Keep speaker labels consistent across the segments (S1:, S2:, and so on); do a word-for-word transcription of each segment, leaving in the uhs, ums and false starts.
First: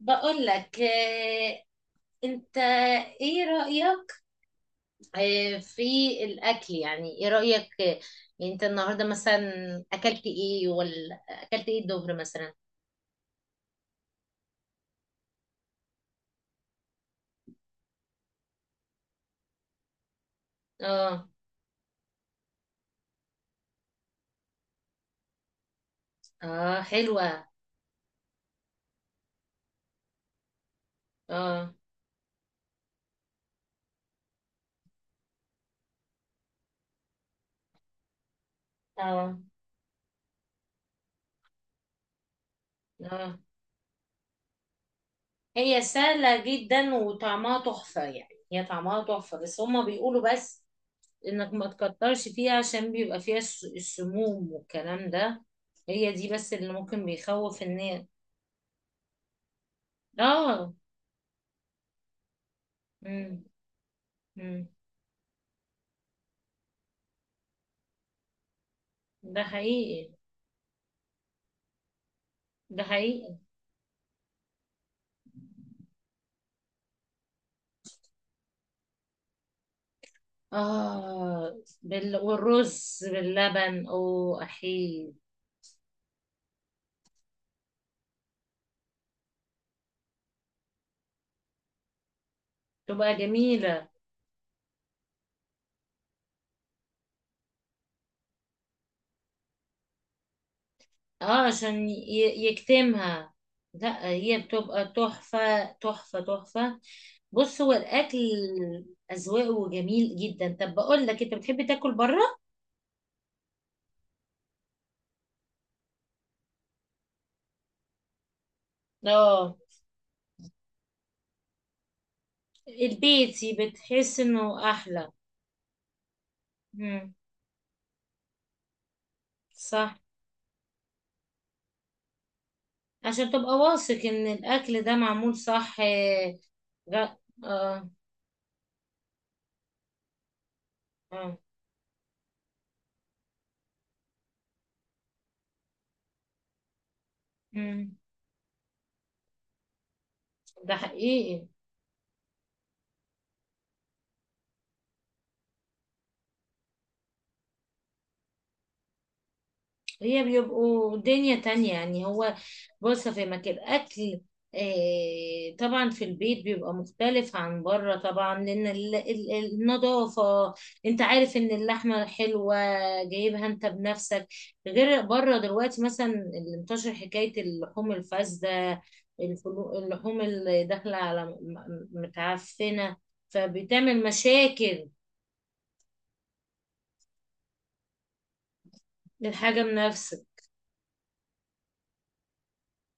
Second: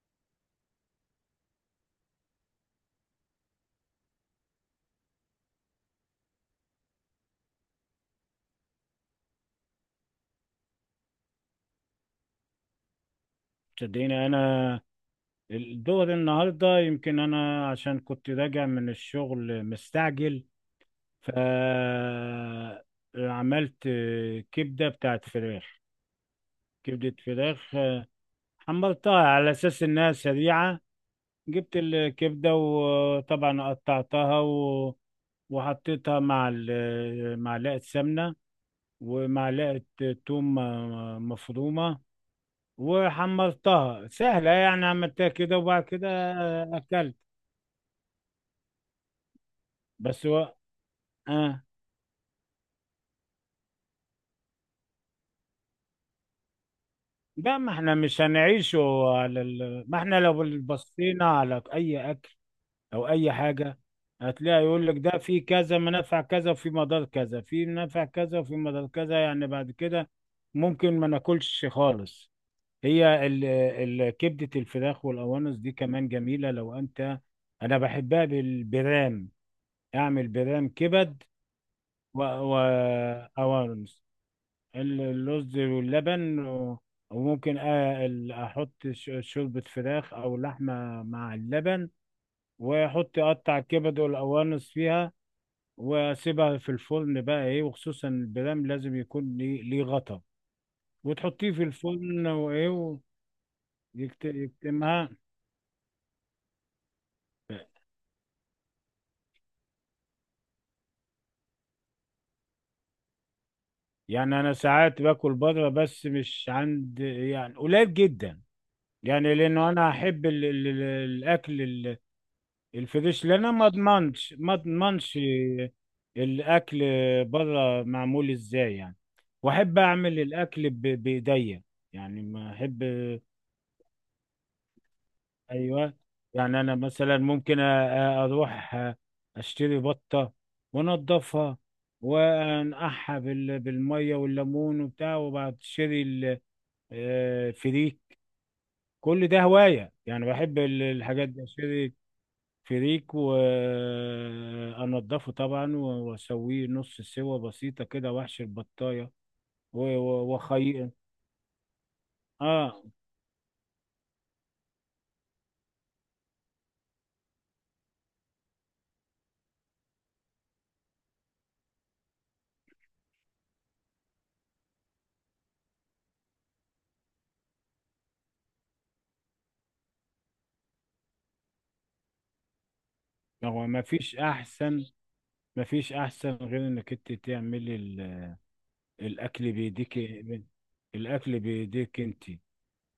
S1: بقول لك آه، انت ايه رأيك آه، في الاكل، يعني ايه رأيك آه، يعني انت النهارده مثلا اكلت ايه، ولا اكلت ايه الظهر مثلا؟
S2: صدقيني، انا الدور النهارده يمكن انا عشان كنت راجع من الشغل مستعجل.
S1: اه.
S2: ف عملت كبده بتاعت فراخ.
S1: اه،
S2: كبده
S1: حلوة.
S2: فراخ حمرتها على اساس انها سريعه.
S1: اه.
S2: جبت الكبده وطبعا قطعتها و... وحطيتها مع ال- معلقه سمنه
S1: اه.
S2: ومعلقه توم مفرومه.
S1: اه.
S2: وحمرتها سهله، يعني عملتها كده.
S1: هي
S2: وبعد كده
S1: سهلة جدا
S2: اكلت
S1: وطعمها تحفة، يعني هي طعمها تحفة، بس هما
S2: بس
S1: بيقولوا
S2: هو.
S1: بس انك
S2: اه.
S1: ما تكترش فيها عشان بيبقى فيها الس- السموم والكلام ده. هي دي بس اللي ممكن
S2: لا،
S1: بيخوف
S2: ما احنا
S1: الناس.
S2: مش هنعيشه على ال... ما احنا لو
S1: اه.
S2: بصينا على اي اكل او اي حاجه هتلاقي
S1: امم
S2: يقول لك ده في كذا منافع كذا وفي مضار كذا، في منافع كذا وفي مضار كذا،
S1: ده
S2: يعني بعد كده
S1: حقيقي.
S2: ممكن ما ناكلش خالص.
S1: ده
S2: هي
S1: حقيقي.
S2: ال... ال... كبده الفراخ والقوانص دي كمان جميله. لو انت، انا بحبها بالبرام، اعمل برام كبد.
S1: آه، بال...
S2: و... و...
S1: والرز باللبن أو أحيي.
S2: اللوز واللبن، و- وممكن آ- ال- احط ش- شوربة فراخ او لحمة مع اللبن،
S1: تبقى
S2: واحط اقطع
S1: جميلة.
S2: الكبد والقوانص فيها، واسيبها في الفرن بقى ايه. وخصوصا البرام لازم يكون ليه ليه غطا،
S1: آه،
S2: وتحطيه في
S1: عشان
S2: الفرن
S1: ي...
S2: وايه،
S1: يكتمها. لا، هي بتبقى
S2: ويكتمها.
S1: تحفة تحفة تحفة. بص، هو الأكل أذواقه جميل جدا. طب بقول لك إيه، أنت بتحب تاكل بره؟
S2: يعني انا ساعات باكل بره، بس مش عند، يعني قليل جدا. يعني
S1: آه،
S2: لانه انا احب ال- ال- ال- الاكل ال- الفريش. لان انا
S1: البيتي،
S2: ما
S1: بتحس
S2: اضمنش ما
S1: إنه أحلى.
S2: اضمنش الاكل
S1: مم.
S2: بره معمول ازاي يعني. واحب
S1: صح.
S2: اعمل الاكل ب- بايديا، يعني ما احب.
S1: عشان تبقى واثق إن الأكل ده معمول صح
S2: ايوه،
S1: آه،
S2: يعني انا
S1: لا.
S2: مثلا ممكن أ-
S1: آه.
S2: اروح اشتري بطه،
S1: آه.
S2: وانضفها، وانقعها بال- بالميه والليمون وبتاع، وبعد اشتري ال- آه،
S1: مم.
S2: فريك. كل ده هوايه، يعني بحب
S1: ده
S2: ال- الحاجات دي.
S1: حقيقي.
S2: اشتري فريك وانضفه طبعا، واسويه نص سوا بسيطه كده، واحشي البطايه و-
S1: هي
S2: و- وخي.
S1: بيبقوا دنيا تانية يعني. هو
S2: اه،
S1: بص في مكان الأكل. آه، طبعا في البيت بيبقى مختلف عن بره طبعا، لأن ال- ال- النظافة، انت عارف ان اللحمة حلوة، جايبها انت بنفسك، غير بره. دلوقتي مثلا اللي انتشر حكاية اللحوم الفاسدة، الفلو- اللحوم اللي داخلة على م- م- متعفنة،
S2: هو ما
S1: فبتعمل
S2: فيش احسن
S1: مشاكل.
S2: ما فيش احسن غير انك انت تعملي ال- الاكل
S1: للحاجة
S2: بايديك،
S1: بنفسك.
S2: الاكل بايديك انت.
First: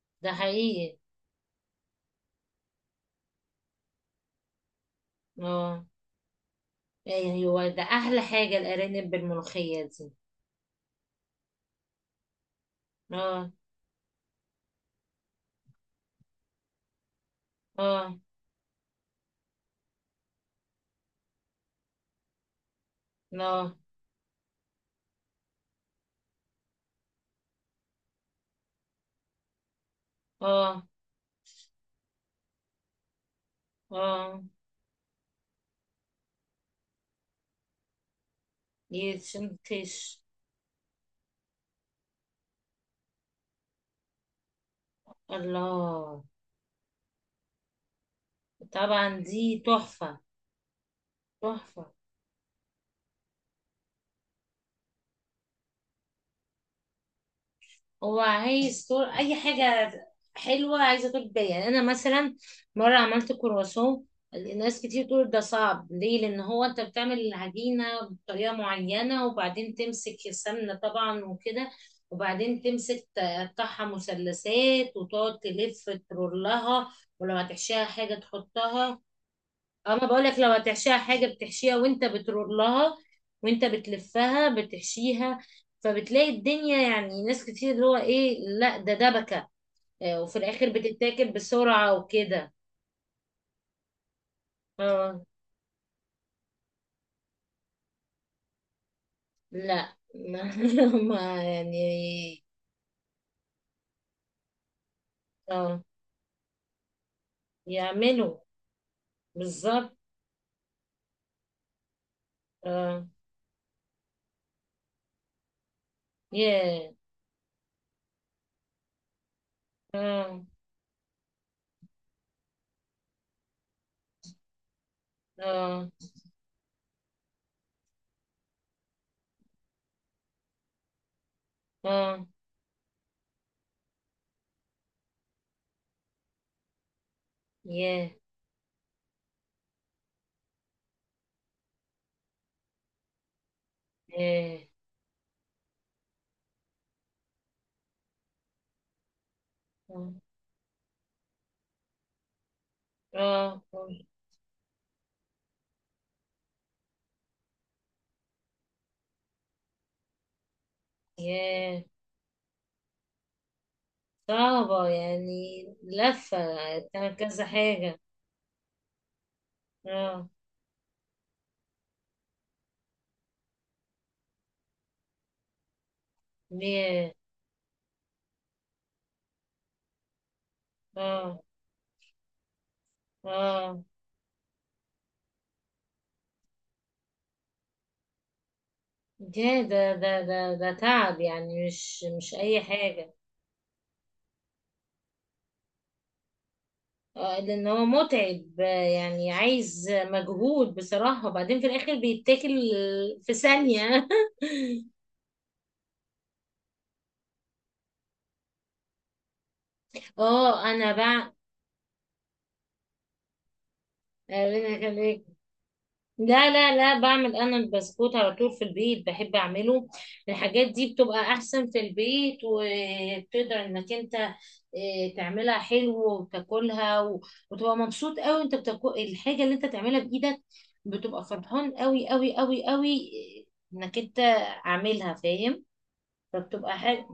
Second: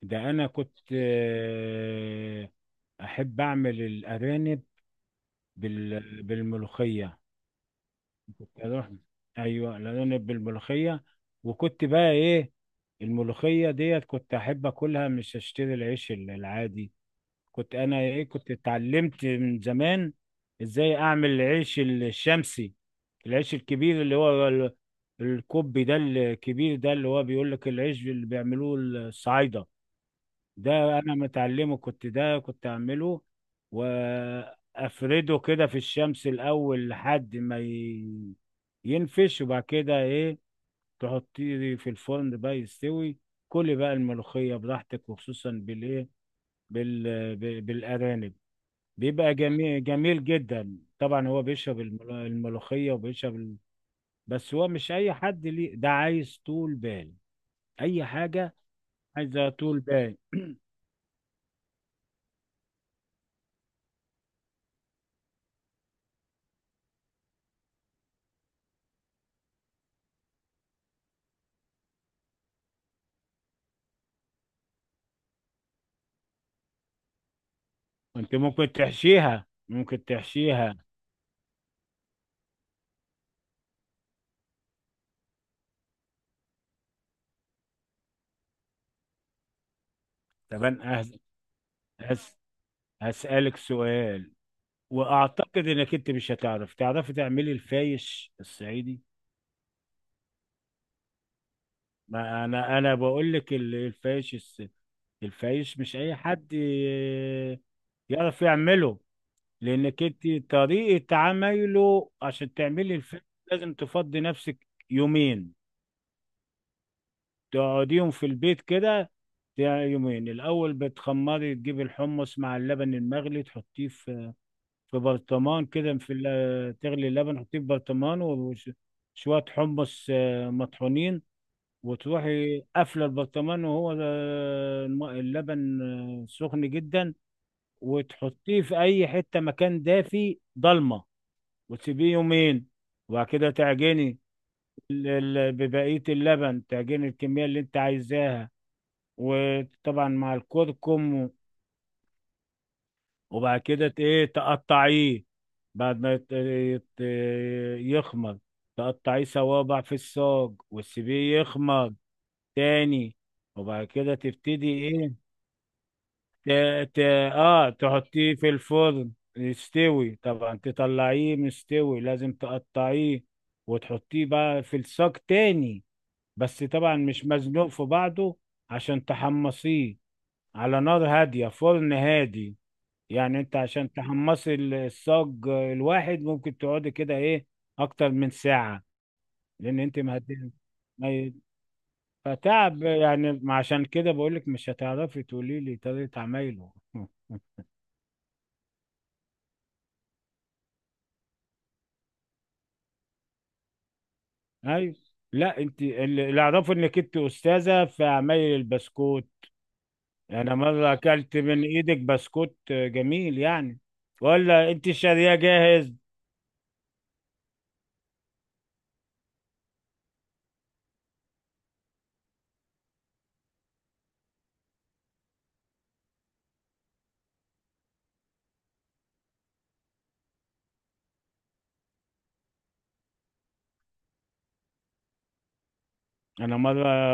S2: ده
S1: ده
S2: انا كنت
S1: حقيقي.
S2: آه، احب اعمل الارانب
S1: اه،
S2: بال- بالملوخيه.
S1: يعني هو ده احلى
S2: كنت
S1: حاجة،
S2: اروح،
S1: الارانب
S2: ايوه،
S1: بالملوخية دي.
S2: الارانب بالملوخيه، وكنت بقى ايه.
S1: اه.
S2: الملوخيه ديت كنت احب اكلها، مش اشتري العيش العادي. كنت انا
S1: اه.
S2: ايه، كنت اتعلمت من زمان ازاي اعمل العيش الشمسي، العيش
S1: اه.
S2: الكبير اللي هو ال- الكوبي ده، الكبير ده اللي هو بيقول لك العيش اللي بيعملوه الصعايدة
S1: اه.
S2: ده. انا متعلمه، كنت ده كنت اعمله.
S1: اه،
S2: وافرده كده في الشمس الاول لحد ما ي- ينفش، وبعد كده
S1: يتشنكش.
S2: ايه، تحطيه في الفرن بقى يستوي. كلي بقى الملوخية براحتك، وخصوصا بالايه،
S1: الله،
S2: بال... ب- بالارانب.
S1: طبعا
S2: بيبقى
S1: دي
S2: جميل
S1: تحفة.
S2: جميل جدا طبعا. هو بيشرب
S1: تحفة.
S2: المل- الملوخية وبيشرب ال... بس هو مش أي حد ليه ده، عايز طول بال أي
S1: هو
S2: حاجة،
S1: عايز طول اي
S2: عايزة طول
S1: حاجه.
S2: بال.
S1: حلوه، عايزه طول بال. يعني انا مثلا مره عملت كرواسون. ناس كتير تقول ده صعب ليه، لان هو انت بتعمل العجينه بطريقه معينه، وبعدين تمسك السمنه طبعا وكده، وبعدين تمسك تقطعها مثلثات وتقعد تلف ترولها، ولو هتحشيها حاجه
S2: أنت ممكن
S1: تحطها.
S2: تحشيها ممكن
S1: انا بقول لك لو
S2: تحشيها
S1: هتحشيها حاجه بتحشيها وانت بترول لها، وانت بتلفها بتحشيها. فبتلاقي الدنيا، يعني ناس كتير اللي هو ايه، لا ده دبكه آه، وفي
S2: طب
S1: الاخر
S2: أنا هس...
S1: بتتاكل بسرعه
S2: هس...
S1: وكده.
S2: هسألك سؤال.
S1: اه.
S2: وأعتقد إنك أنت مش هتعرف تعرفي تعملي الفايش الصعيدي.
S1: لا ما ما يعني.
S2: ما أنا أنا بقول لك ال- الفايش الس... الفايش
S1: اه،
S2: مش أي حد آه،
S1: يعملوا.
S2: يعرف يعمله.
S1: بالظبط.
S2: لانك انت طريقه عمايله. عشان تعملي
S1: اه.
S2: الفيلم لازم تفضي نفسك يومين،
S1: ياه.
S2: تقعديهم في البيت كده. تع- يومين
S1: اه.
S2: الاول بتخمري، تجيبي الحمص مع اللبن المغلي تحطيه في في برطمان
S1: اه.
S2: كده. في ال- تغلي اللبن تحطيه في برطمان، وشويه حمص آه، مطحونين.
S1: اه.
S2: وتروحي قافله البرطمان، وهو آه، الم- اللبن آه، سخن جدا.
S1: ياه.
S2: وتحطيه في اي حته، مكان دافي ضلمه، وتسيبيه يومين. وبعد كده تعجني
S1: ياه.
S2: ال- ال- ببقية اللبن، تعجني الكمية اللي انت عايزاها، وطبعا مع الكركم. وبعد
S1: اه. اه.
S2: كده ت- ايه تقطعيه، بعد ما يت- يت- يخمر، تقطعيه صوابع في الصاج وتسيبيه
S1: ياه.
S2: يخمر تاني. وبعد كده تبتدي
S1: صعبة
S2: ايه،
S1: يعني لفة.
S2: ت... ت...
S1: تعمل كذا
S2: اه
S1: حاجة.
S2: تحطيه في الفرن يستوي.
S1: اه.
S2: طبعا تطلعيه مستوي، لازم تقطعيه وتحطيه بقى في الصاج تاني، بس طبعا
S1: بيه.
S2: مش مزنوق في بعضه عشان تحمصيه، على نار
S1: اه.
S2: هادية، فرن هادي. يعني انت
S1: اه.
S2: عشان تحمصي ال- الصاج الواحد ممكن تقعدي كده ايه، اكتر من ساعة.
S1: ده
S2: لان
S1: ده
S2: انت ما
S1: ده
S2: هت-
S1: ده ده
S2: ما
S1: تعب،
S2: ي-
S1: يعني مش مش أي
S2: فتعب
S1: حاجة.
S2: يعني. عشان كده بقولك مش هتعرفي تقولي لي طريقة عمايله.
S1: اه، لأن هو متعب آه، يعني عايز مجهود بصراحة، وبعدين في الآخر بيتاكل في ثانية.
S2: ايوه. لا، انت اللي اللي اعرفه انك انت استاذه في عمايل البسكوت. انا
S1: اه، أنا
S2: مره اكلت من ايدك بسكوت جميل يعني، ولا انت
S1: بقى.
S2: شاريه جاهز؟
S1: لا لا لا، بعمل انا البسكوت على طول في البيت، بحب اعمله. الحاجات دي بتبقى احسن في البيت، وبتقدر انك انت آه، تعملها حلو وتاكلها و- وتبقى مبسوط قوي انت بتاكل الحاجة اللي انت تعملها بايدك، بتبقى فرحان قوي قوي قوي قوي آه، انك انت عاملها فاهم،
S2: انا
S1: فبتبقى
S2: مره
S1: حاجة.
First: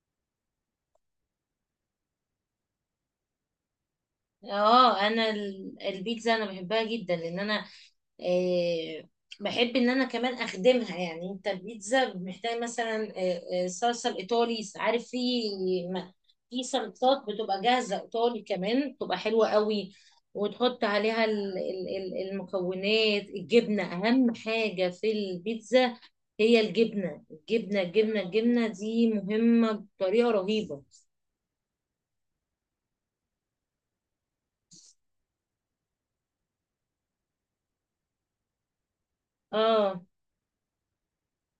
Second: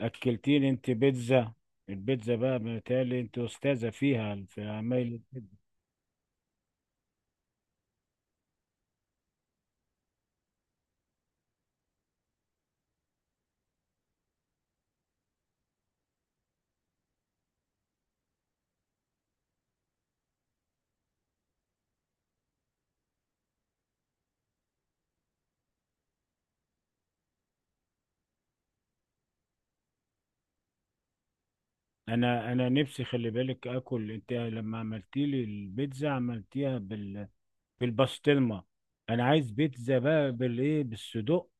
S2: اكلتيني انت بيتزا. البيتزا بقى، بالتالي انت استاذه فيها، في
S1: اه،
S2: عمايل
S1: انا
S2: البيتزا.
S1: ال- البيتزا انا بحبها جدا، لان انا آه، بحب ان انا كمان اخدمها. يعني انت البيتزا محتاج مثلا آه، آه، صلصه الايطالي، عارف، في م- في صلصات بتبقى جاهزه ايطالي كمان، بتبقى حلوه قوي، وتحط عليها ال- ال- ال- المكونات. الجبنه اهم حاجه في البيتزا، هي الجبنه. الجبنه الجبنه الجبنه دي مهمه بطريقه رهيبه.
S2: انا انا نفسي، خلي بالك، اكل انت لما عملتي لي البيتزا عملتيها بال... بالبسطرمه. انا عايز بيتزا
S1: اه.
S2: بقى بالايه، بالصدوق،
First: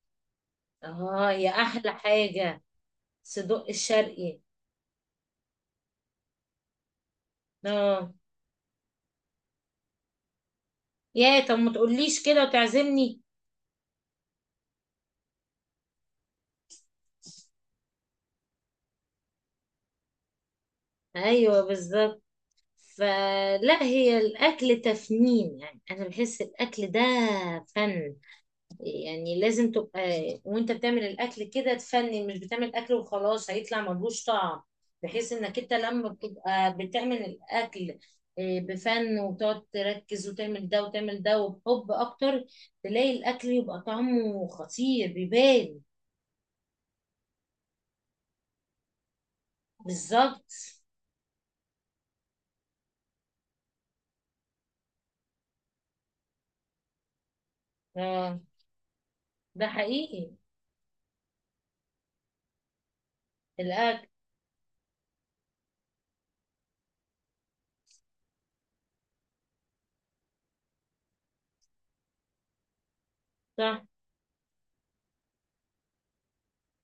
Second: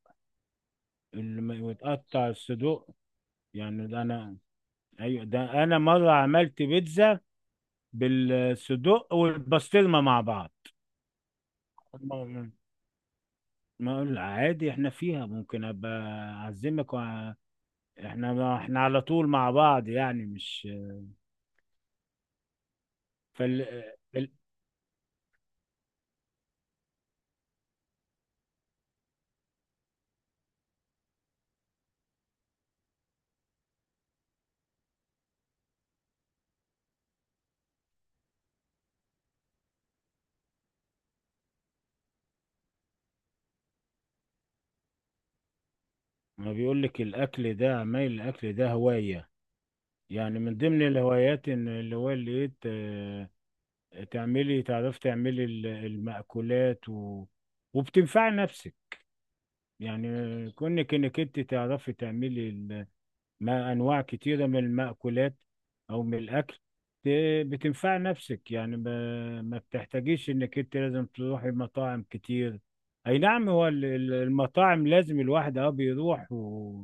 S1: اه،
S2: اللي
S1: يا احلى
S2: متقطع
S1: حاجه.
S2: الصدوق.
S1: صدق
S2: يعني ده انا،
S1: الشرقي.
S2: ايوه، ده انا مره عملت بيتزا
S1: اه،
S2: بالصدق والبسطرمه مع بعض.
S1: يا طب ما تقوليش كده
S2: ما
S1: وتعزمني.
S2: ما اقول عادي، احنا فيها ممكن ابقى اعزمك وع- احنا احنا على طول مع بعض، يعني مش
S1: ايوه بالظبط.
S2: فال
S1: فلا هي
S2: ال-
S1: الاكل تفنين، يعني انا بحس الاكل ده فن، يعني لازم تبقى وانت بتعمل الاكل كده تفنن، مش بتعمل اكل وخلاص هيطلع ملوش طعم. بحيث انك انت لما بتبقى بتعمل الاكل آه، بفن وتقعد تركز وتعمل ده وتعمل ده، وبحب اكتر تلاقي الاكل يبقى طعمه خطير بيبان.
S2: ما بيقول لك الاكل ده، عمايل الاكل ده هوايه. يعني
S1: بالظبط.
S2: من ضمن الهوايات ان اللي هو اللي إيه ت- تعملي تعرفي تعملي ال- المأكولات و... وبتنفعي
S1: اه.
S2: نفسك.
S1: ده حقيقي.
S2: يعني كونك انك انت تعرفي تعملي مع أنواع
S1: الاكل.
S2: كتيرة من المأكولات أو من الأكل، ت- بتنفع نفسك يعني. ما, ما بتحتاجيش إنك أنت لازم تروحي مطاعم كتير. أي نعم، هو
S1: صح.
S2: ال- ال- المطاعم لازم الواحد أه بيروح و...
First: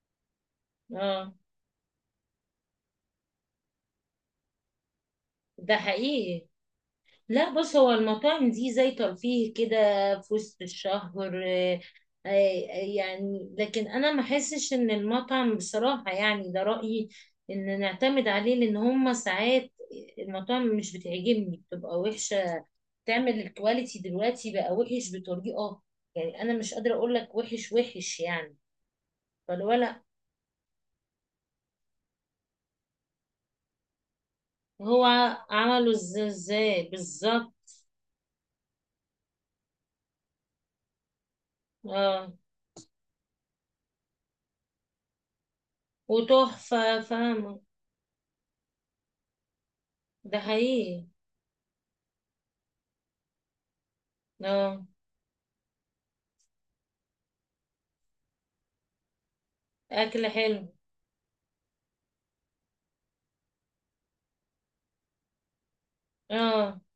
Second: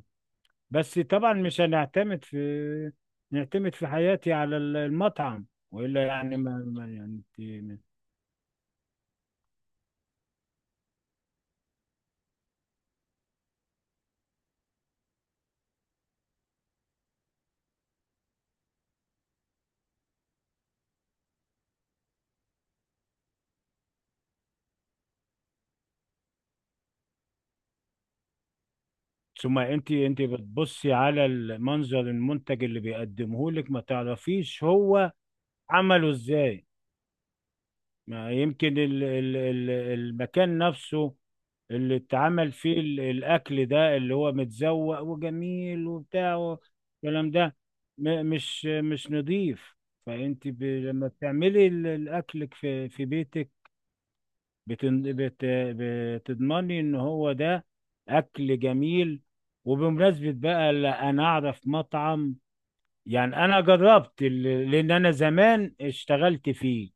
S2: بس
S1: اه.
S2: طبعا مش هنعتمد في نعتمد في حياتي على ال- المطعم،
S1: ده
S2: وإلا يعني
S1: حقيقي.
S2: ما, ما يعني.
S1: لا بص،
S2: انت
S1: هو المطاعم دي زي ترفيه كده، في وسط الشهر آه، آه، آه، يعني لكن انا ما احسش ان المطعم بصراحة، يعني ده رأيي ان نعتمد عليه، لان هما ساعات المطاعم مش بتعجبني، بتبقى وحشة. تعمل الكواليتي دلوقتي بقى وحش بطريقة، يعني انا مش قادرة اقول لك وحش وحش يعني.
S2: ثم
S1: فلو
S2: انت
S1: لا،
S2: انت بتبصي على المنظر، المنتج اللي بيقدمه لك، ما تعرفيش
S1: هو
S2: هو
S1: عمله
S2: عمله
S1: إز-
S2: ازاي.
S1: ازاي بالظبط.
S2: ما يمكن ال- ال- ال- المكان نفسه اللي
S1: اه.
S2: اتعمل فيه ال- الأكل ده، اللي هو متزوق وجميل وبتاع
S1: وتحفة،
S2: والكلام ده،
S1: فاهمة.
S2: م- مش مش نظيف.
S1: ده
S2: فأنت ب...
S1: حقيقي.
S2: لما بتعملي ال- الأكل في في بيتك
S1: اه.
S2: بتن... بت... بتضمني إن هو ده أكل جميل.
S1: اكل
S2: وبمناسبة
S1: حلو.
S2: بقى، لا أنا أعرف مطعم. يعني أنا جربت ال- لأن أنا زمان اشتغلت
S1: اه.
S2: فيه،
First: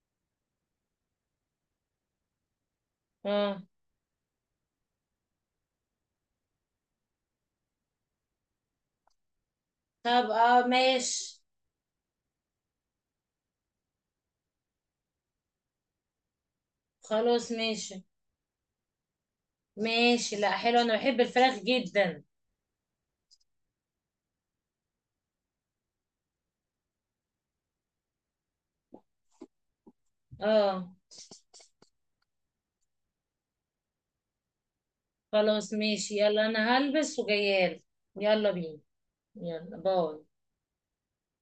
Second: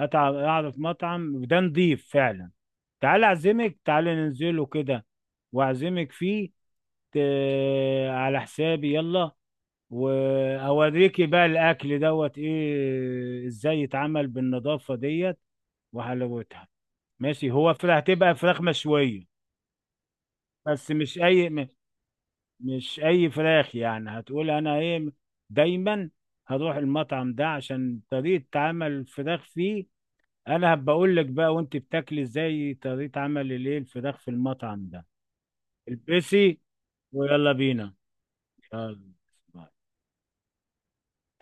S2: اتعب، اعرف مطعم ده نضيف فعلا. تعال
S1: اه.
S2: اعزمك، تعال ننزله كده واعزمك فيه ت... على حسابي، يلا.
S1: طب اه،
S2: واوريكي
S1: ماشي.
S2: بقى الاكل دوت ايه ازاي يتعمل بالنظافة ديت وحلاوتها. ماشي،
S1: خلاص
S2: هو فراخ،
S1: ماشي.
S2: هتبقى فراخ مشوية.
S1: ماشي، لا حلو
S2: بس
S1: انا
S2: مش
S1: بحب
S2: اي
S1: الفراخ
S2: م-
S1: جدا.
S2: مش اي فراخ يعني. هتقول انا ايه؟ دايما هروح المطعم ده عشان طريقة تعامل الفراخ فيه. انا
S1: اه.
S2: بقول لك بقى وانت بتاكلي ازاي طريقة عمل الايه الفراخ في المطعم ده.
S1: خلاص ماشي، يلا
S2: البسي،
S1: انا هلبس
S2: ويلا
S1: وجايالك.
S2: بينا،
S1: يلا بينا.
S2: يلا
S1: يلا.
S2: باي.
S1: باي.